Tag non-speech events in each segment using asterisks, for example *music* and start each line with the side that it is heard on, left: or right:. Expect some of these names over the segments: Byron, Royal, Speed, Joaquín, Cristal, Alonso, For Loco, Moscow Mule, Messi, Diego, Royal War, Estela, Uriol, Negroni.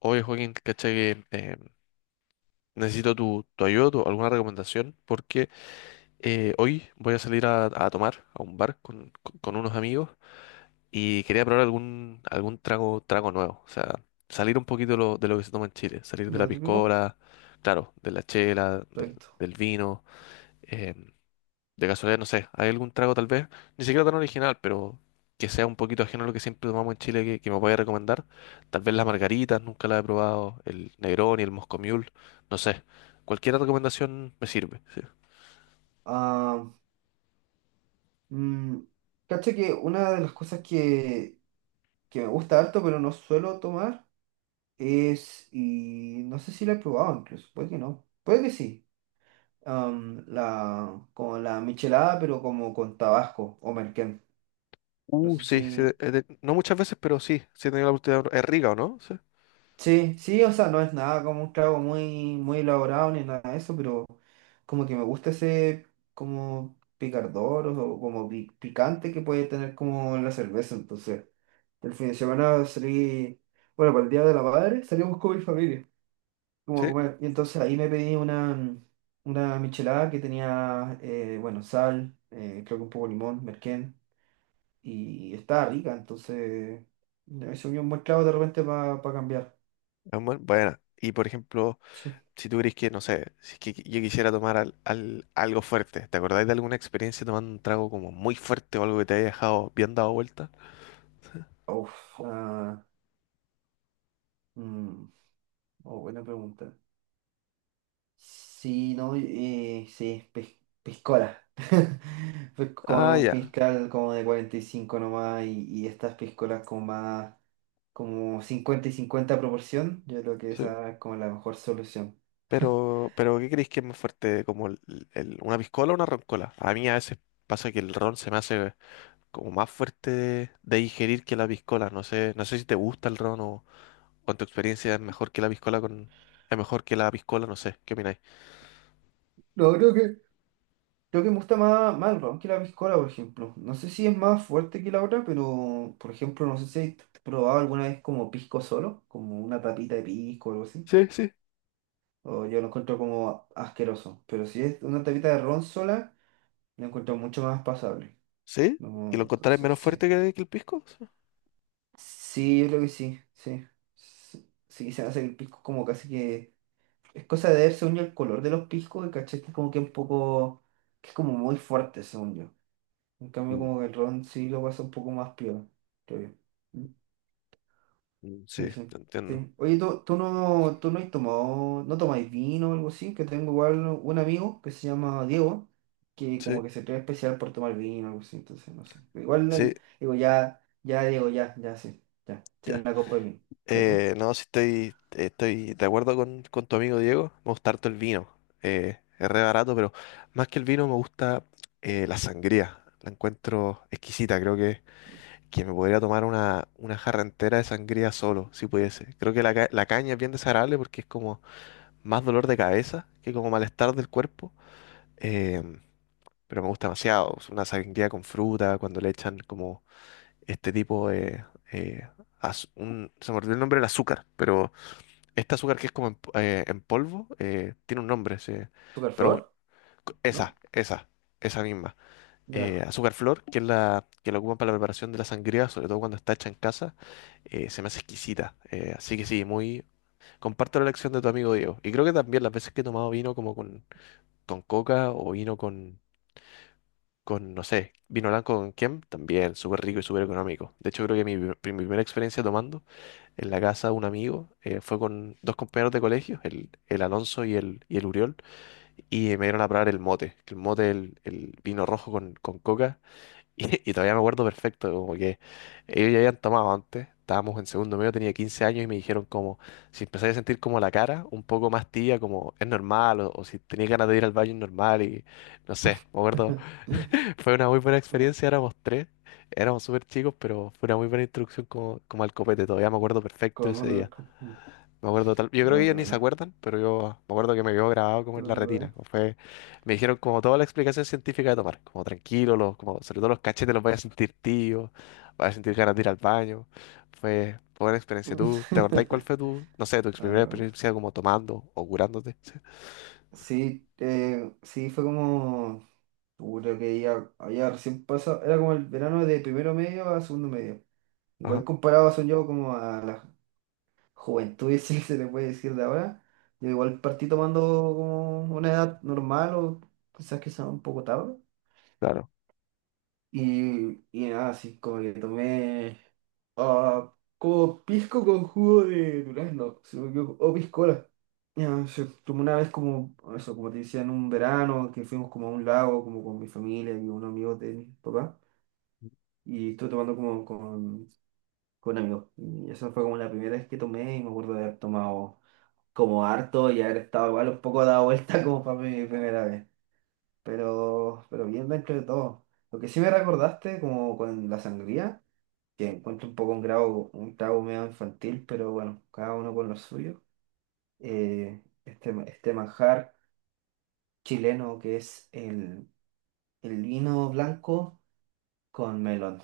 left: Oye, Joaquín, ¿cachai? Que, necesito tu ayuda, alguna recomendación, porque hoy voy a salir a tomar a un bar con unos amigos y quería probar algún trago nuevo. O sea, salir un poquito de de lo que se toma en Chile, salir de
right: De
left: la
right: lo típico.
left: piscola, claro, de la chela,
right: Perfecto.
left: del vino. eh, de casualidad, no sé, ¿hay algún trago tal vez? Ni siquiera tan original, pero que sea un poquito ajeno a lo que siempre tomamos en Chile que me vaya a recomendar. Tal vez las margaritas, nunca las he probado, el Negroni, el Moscow Mule, no sé. Cualquier recomendación me sirve. Sí.
right: Ah, mm, cacha que una de las cosas que me gusta harto, pero no suelo tomar, es, y no sé si la he probado incluso, puede que no, puede que sí, como la michelada, pero como con Tabasco o merquén. No sé
left: Sí, sí,
right: si...
left: no muchas veces, pero sí, sí he tenido la oportunidad. Es rica, ¿o no? Sí,
right: Sí, sí, o sea, no es nada como un trago muy, muy elaborado ni nada de eso, pero como que me gusta ese como picardor o como picante que puede tener como la cerveza. Entonces, el fin de semana salí, bueno, para el Día de la Madre salimos con mi familia, como a
left: sí, es
right: comer. Y entonces ahí me pedí una michelada que tenía, bueno, sal, creo que un poco de limón, merquén, y estaba rica, entonces me se unió un buen trago de repente para cambiar.
left: buena. Y por ejemplo,
right: Sí.
left: si tú crees que, no sé, si es que yo quisiera tomar algo fuerte, ¿te acordáis de alguna experiencia tomando un trago como muy fuerte o algo que te haya dejado bien dado vuelta?
right: Uf, ah, mm, oh, buena pregunta. Sí, no, sí, piscola. *laughs* Fue con
left: Ah,
right: un
left: ya.
right: piscal como de 45 nomás y estas piscolas como más, como 50 y cincuenta proporción, yo creo que
left: Sí.
right: esa es como la mejor solución. *laughs*
left: Pero ¿qué creéis que es más fuerte? ¿Como una piscola o una roncola? A mí a veces pasa que el ron se me hace como más fuerte de digerir que la piscola. No sé, no sé si te gusta el ron o en tu experiencia es mejor que la piscola con, es mejor que la piscola, no sé, ¿qué opináis?
right: No, creo que me gusta más, más el ron que la piscola, por ejemplo. No sé si es más fuerte que la otra, pero por ejemplo, no sé si has probado alguna vez como pisco solo, como una tapita de pisco o algo así.
left: Sí, sí.
right: O yo lo encuentro como asqueroso. Pero si es una tapita de ron sola, lo encuentro mucho más pasable.
left: ¿Sí? ¿Y
right: No,
left: lo encontraréis
right: entonces,
left: menos
right: sí.
left: fuerte que el pisco? Sí,
right: Sí, yo creo que sí, sí. Sí, sí, se hace el pisco como casi que... Es cosa de ver, según yo, el color de los piscos, el caché como que un poco... que es como muy fuerte, según yo. En cambio,
left: mm,
right: como que el ron sí lo pasa un poco más piola, creo yo.
left: mm. Sí,
right: Sí,
left: te
right: sí,
left: entiendo.
right: sí. Oye, ¿tú no has tomado, no tomáis vino o algo así? Que tengo igual un amigo que se llama Diego, que como
left: Sí,
right: que se cree especial por tomar vino o algo así, entonces no sé. Igual,
left: sí.
right: digo, ya, ya, Diego, ya, ya, sí, ya, sí, una copa de vino. ¿Pero tú?
left: No, sí estoy, estoy de acuerdo con tu amigo Diego. Me gusta harto el vino. Es re barato, pero más que el vino me gusta la sangría. La encuentro exquisita. Creo que me podría tomar una jarra entera de sangría solo, si pudiese. Creo que la caña es bien desagradable porque es como más dolor de cabeza que como malestar del cuerpo. Em, pero me gusta demasiado. Es una sangría con fruta, cuando le echan como este tipo de eh, se me olvidó el nombre del azúcar, pero este azúcar que es como en polvo, tiene un nombre, sí. Pero bueno,
right: Flor. ¿No?
left: esa, esa misma.
right: Ya.
left: Azúcar flor, que es la que la ocupan para la preparación de la sangría, sobre todo cuando está hecha en casa, se me hace exquisita. Así que sí, muy... Comparto la elección de tu amigo Diego. Y creo que también las veces que he tomado vino como con coca o vino con, no sé, vino blanco con quién, también súper rico y súper económico. De hecho, creo que mi primera experiencia tomando en la casa de un amigo fue con dos compañeros de colegio, el Alonso y y el Uriol, y me dieron a probar el mote, que el mote, el vino rojo con coca, *laughs* y todavía me acuerdo perfecto, como que ellos ya habían tomado antes. Estábamos en segundo medio, tenía 15 años y me dijeron como si empecé a sentir como la cara un poco más tibia, como es normal, o si tenía ganas de ir al baño es normal, y no sé, me acuerdo
right: *laughs*
left: fue una muy buena
right: No,
left: experiencia, éramos tres, éramos súper chicos, pero fue una muy buena introducción como, como al copete, todavía me acuerdo perfecto
right: Con
left: ese
right: otro-
left: día.
right: con- mm,
left: Me acuerdo tal, yo creo que
right: no, qué
left: ellos ni se
right: buena.
left: acuerdan, pero yo me acuerdo que me quedó grabado como
right: ¿Tú
left: en
right: lo
left: la
right: recordáis?
left: retina. Como fue, me dijeron como toda la explicación científica de tomar, como tranquilo, los, como, sobre todo los cachetes los vas a sentir tío, vas a sentir ganas de ir al baño. Fue buena experiencia. ¿Tú te acordás cuál
right: *laughs*
left: fue tu, no sé, tu
right: No,
left: primera
right: qué buena.
left: experiencia como tomando o curándote? *laughs*
right: Sí, sí, fue como. Puta que ya había recién pasado, era como el verano de primero medio a segundo medio.
left: Ajá,
right: Igual comparado, son yo, como a la juventud, *laughs* si se le puede decir de ahora, yo igual partí tomando como una edad normal o quizás que sea un poco tarde.
left: claro.
right: Y nada, así como que tomé como pisco con jugo de durazno, si no me equivoco, o piscola. Ya, se tomó una vez como, eso, como te decía, en un verano que fuimos como a un lago, como con mi familia y unos amigos de mi papá. Y estuve tomando como con amigos. Y esa fue como la primera vez que tomé y me acuerdo de haber tomado como harto y haber estado igual un poco dado vuelta *laughs* como para mi primera vez. Pero bien dentro de todo. Lo que sí me recordaste como con la sangría, que encuentro un poco un grado, un trago medio infantil, pero bueno, cada uno con lo suyo. Este este manjar chileno que es el vino blanco con melón.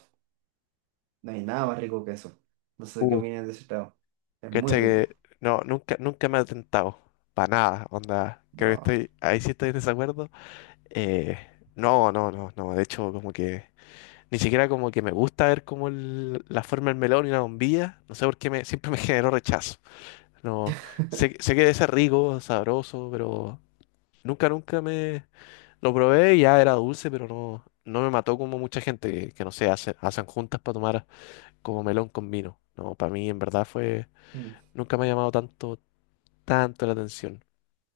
right: No hay nada más rico que eso. No sé qué
left: Uh,
right: opinas de ese trago. Es muy
left: cacha
right: rico.
left: que no, nunca, nunca me ha tentado. Para nada, onda. Creo que
right: No.
left: estoy, ahí sí estoy en desacuerdo. Eh, no, no, no, no. De hecho, como que ni siquiera como que me gusta ver como la forma del melón y la bombilla. No sé por qué me, siempre me *laughs* generó rechazo. No, sé, sé que debe ser rico, sabroso, pero nunca, nunca me lo probé, y ya era dulce, pero no, no me mató como mucha gente que no sé, hacen juntas para tomar como melón con vino. No, para mí en verdad fue,
right: Mm.
left: nunca me ha llamado tanto, tanto la atención.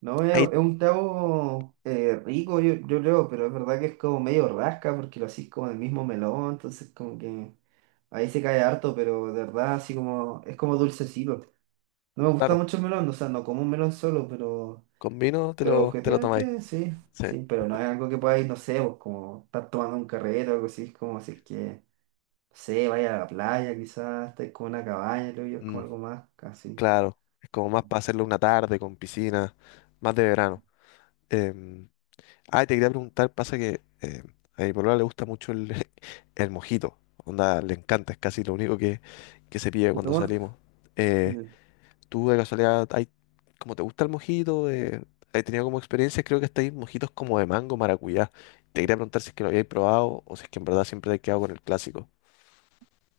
right: No, es,
left: Ahí,
right: es un trago rico, yo creo, pero es verdad que es como medio rasca porque lo hacís como el mismo melón, entonces como que ahí se cae harto, pero de verdad así como es como dulcecito. No me gusta
left: claro,
right: mucho el melón, o sea, no como un melón solo, pero,
left: con vino te lo tomáis.
right: objetivamente sí,
left: Sí,
right: sí, pero no es algo que podáis, no sé, vos como estar tomando un carrete o algo así, es como si es que sé, vaya a la playa, quizás estáis con una cabaña, creo yo, es
left: mm,
right: como algo más casi.
left: claro, es como más para hacerlo una tarde con piscina, más de verano. Em, Ah, te quería preguntar, pasa que a mi polola le gusta mucho el, *laughs* el mojito. Onda, le encanta, es casi lo único que se pide
right: ¿Te
left: cuando
right: tomas?
left: salimos. Eh,
right: Mm.
left: ¿Tú de casualidad, hay, como te gusta el mojito? He tenido como experiencias, creo que hasta hay mojitos como de mango, maracuyá. Te quería preguntar si es que lo habíais probado o si es que en verdad siempre te has quedado con el clásico.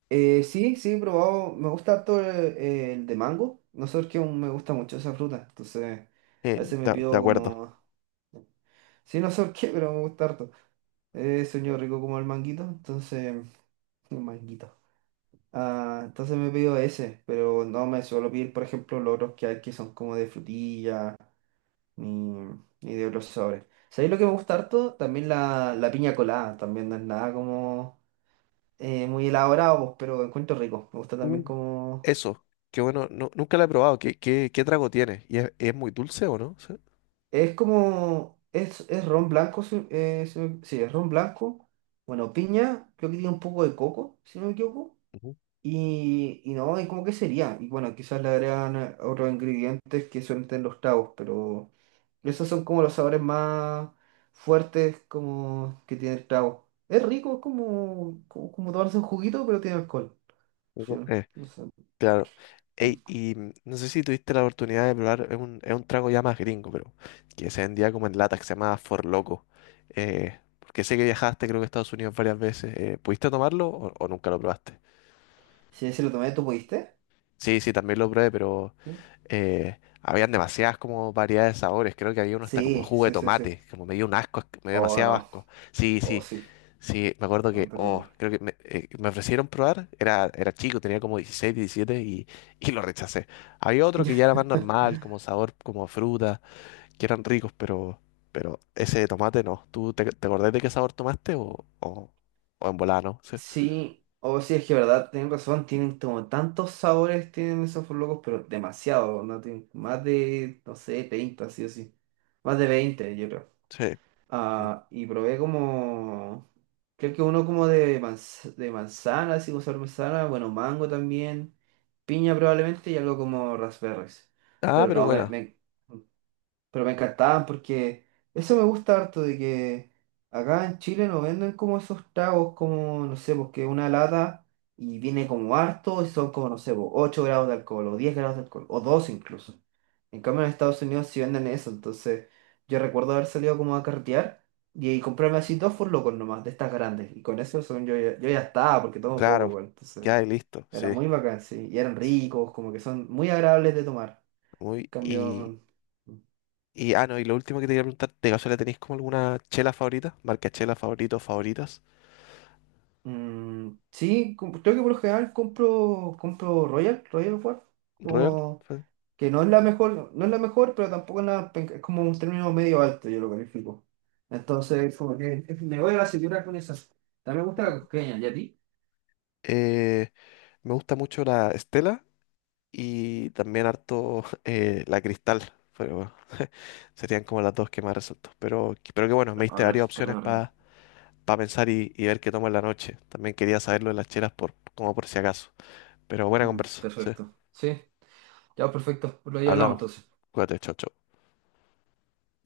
right: Sí, sí, he probado. Me gusta harto el de mango. No sé por qué aún me gusta mucho esa fruta. Entonces, a veces me
left: De
right: pido
left: acuerdo.
right: como. Sí, no sé por qué, pero me gusta harto. Sueño rico como el manguito. Entonces, un manguito. Ah, entonces me pido ese, pero no me suelo pedir, por ejemplo, los otros que hay que son como de frutilla ni, ni de otros sobres. ¿Sabéis lo que me gusta harto? También la piña colada, también no es nada como muy elaborado, pues, pero encuentro rico. Me gusta también
left: Uh,
right: como...
left: Eso, qué bueno, no, nunca lo he probado. ¿Qué, qué, qué trago tiene? ¿Y es muy dulce o no? Sí.
right: Es como... Es ron blanco, sí, es ron blanco. Bueno, piña, creo que tiene un poco de coco, si no me equivoco. Y no, y como que sería. Y bueno, quizás le agregan otros ingredientes que suelen tener los tragos, pero... Esos son como los sabores más fuertes como que tiene el trago. Es rico, es como, tomarse un juguito, pero tiene alcohol. Sí,
left: Ujú.
right: no sé.
left: Claro. Ey, y mm, no sé si tuviste la oportunidad de probar, es un trago ya más gringo, pero que se vendía como en lata, que se llamaba For Loco. Porque sé que viajaste, creo que a Estados Unidos varias veces. ¿Pudiste tomarlo o nunca lo probaste?
right: Sí, sí, lo tomé, ¿tú pudiste?
left: Sí, sí, también lo probé, pero habían demasiadas como variedades de sabores. Creo que había uno hasta como de
right: Sí,
left: jugo de
right: sí, sí, sí, sí.
left: tomate, como me dio un asco, me dio
right: Oh,
left: demasiado
right: no.
left: asco. Sí,
right: Oh,
left: sí,
right: sí.
left: sí, me acuerdo
right: Oh,
left: que, oh,
right: terrible.
left: creo que me, me ofrecieron probar, era, era chico, tenía como 16 17 y lo rechacé. Había otro que ya era
right: *laughs*
left: más normal, como sabor, como fruta, que eran ricos, pero ese de tomate no. ¿Tú te, te acordás de qué sabor tomaste o en volada, no? Sí.
right: Sí, o sí, es que verdad, tienen razón, tienen como tantos sabores, tienen esos locos, pero demasiado, ¿no? Tienen más de, no sé, 30, sí o sí. Más de 20 yo creo.
left: Sí. Mm.
right: Ah, y probé como, creo que uno como de, de manzana, así como sabor manzana, bueno, mango también, piña probablemente y algo como raspberries.
left: Ah,
right: Pero
left: pero
right: no, me,
left: bueno,
right: me pero me encantaban porque eso me gusta harto de que acá en Chile no venden como esos tragos como, no sé, porque una lata y viene como harto y son como, no sé, po, 8 grados de alcohol o 10 grados de alcohol o 2 incluso. En cambio en Estados Unidos sí venden eso, entonces yo recuerdo haber salido como a carretear y comprarme así dos locos nomás, de estas grandes. Y con eso según yo, yo ya estaba porque tomo poco
left: claro,
right: igual, entonces
left: ya y listo, sí.
right: era muy bacán, sí. Y eran
left: S-
right: ricos, como que son muy agradables de tomar.
left: muy,
right: En
left: y,
right: cambio...
left: Y, ah, no, y lo último que te quería preguntar, ¿de casualidad tenéis como alguna chela favorita? Marca chela favorito, favoritas.
right: Sí, creo que por lo general compro Royal, Royal War,
left: Royal.
right: como
left: Sí.
right: que no es la mejor, no es la mejor, pero tampoco es, es como un término medio alto, yo lo califico. Entonces, como que me voy a la segura con esas. También me gusta la cosqueña, ¿y a ti?
left: Eh, me gusta mucho la Estela y también harto *laughs* la Cristal. Pero bueno, *laughs* serían como las dos que más resalto. Pero que bueno, me
right: Oh,
left: diste
right: la
left: varias
right: lista, la
left: opciones
right: horrible.
left: para pensar y ver qué tomo en la noche. También quería saber lo de las chelas por, como por si acaso. Pero buena conversa, sí.
right: Perfecto. Sí, ya perfecto, lo ya hablamos
left: Hablamos.
right: entonces.
left: Cuídate, chao, chao.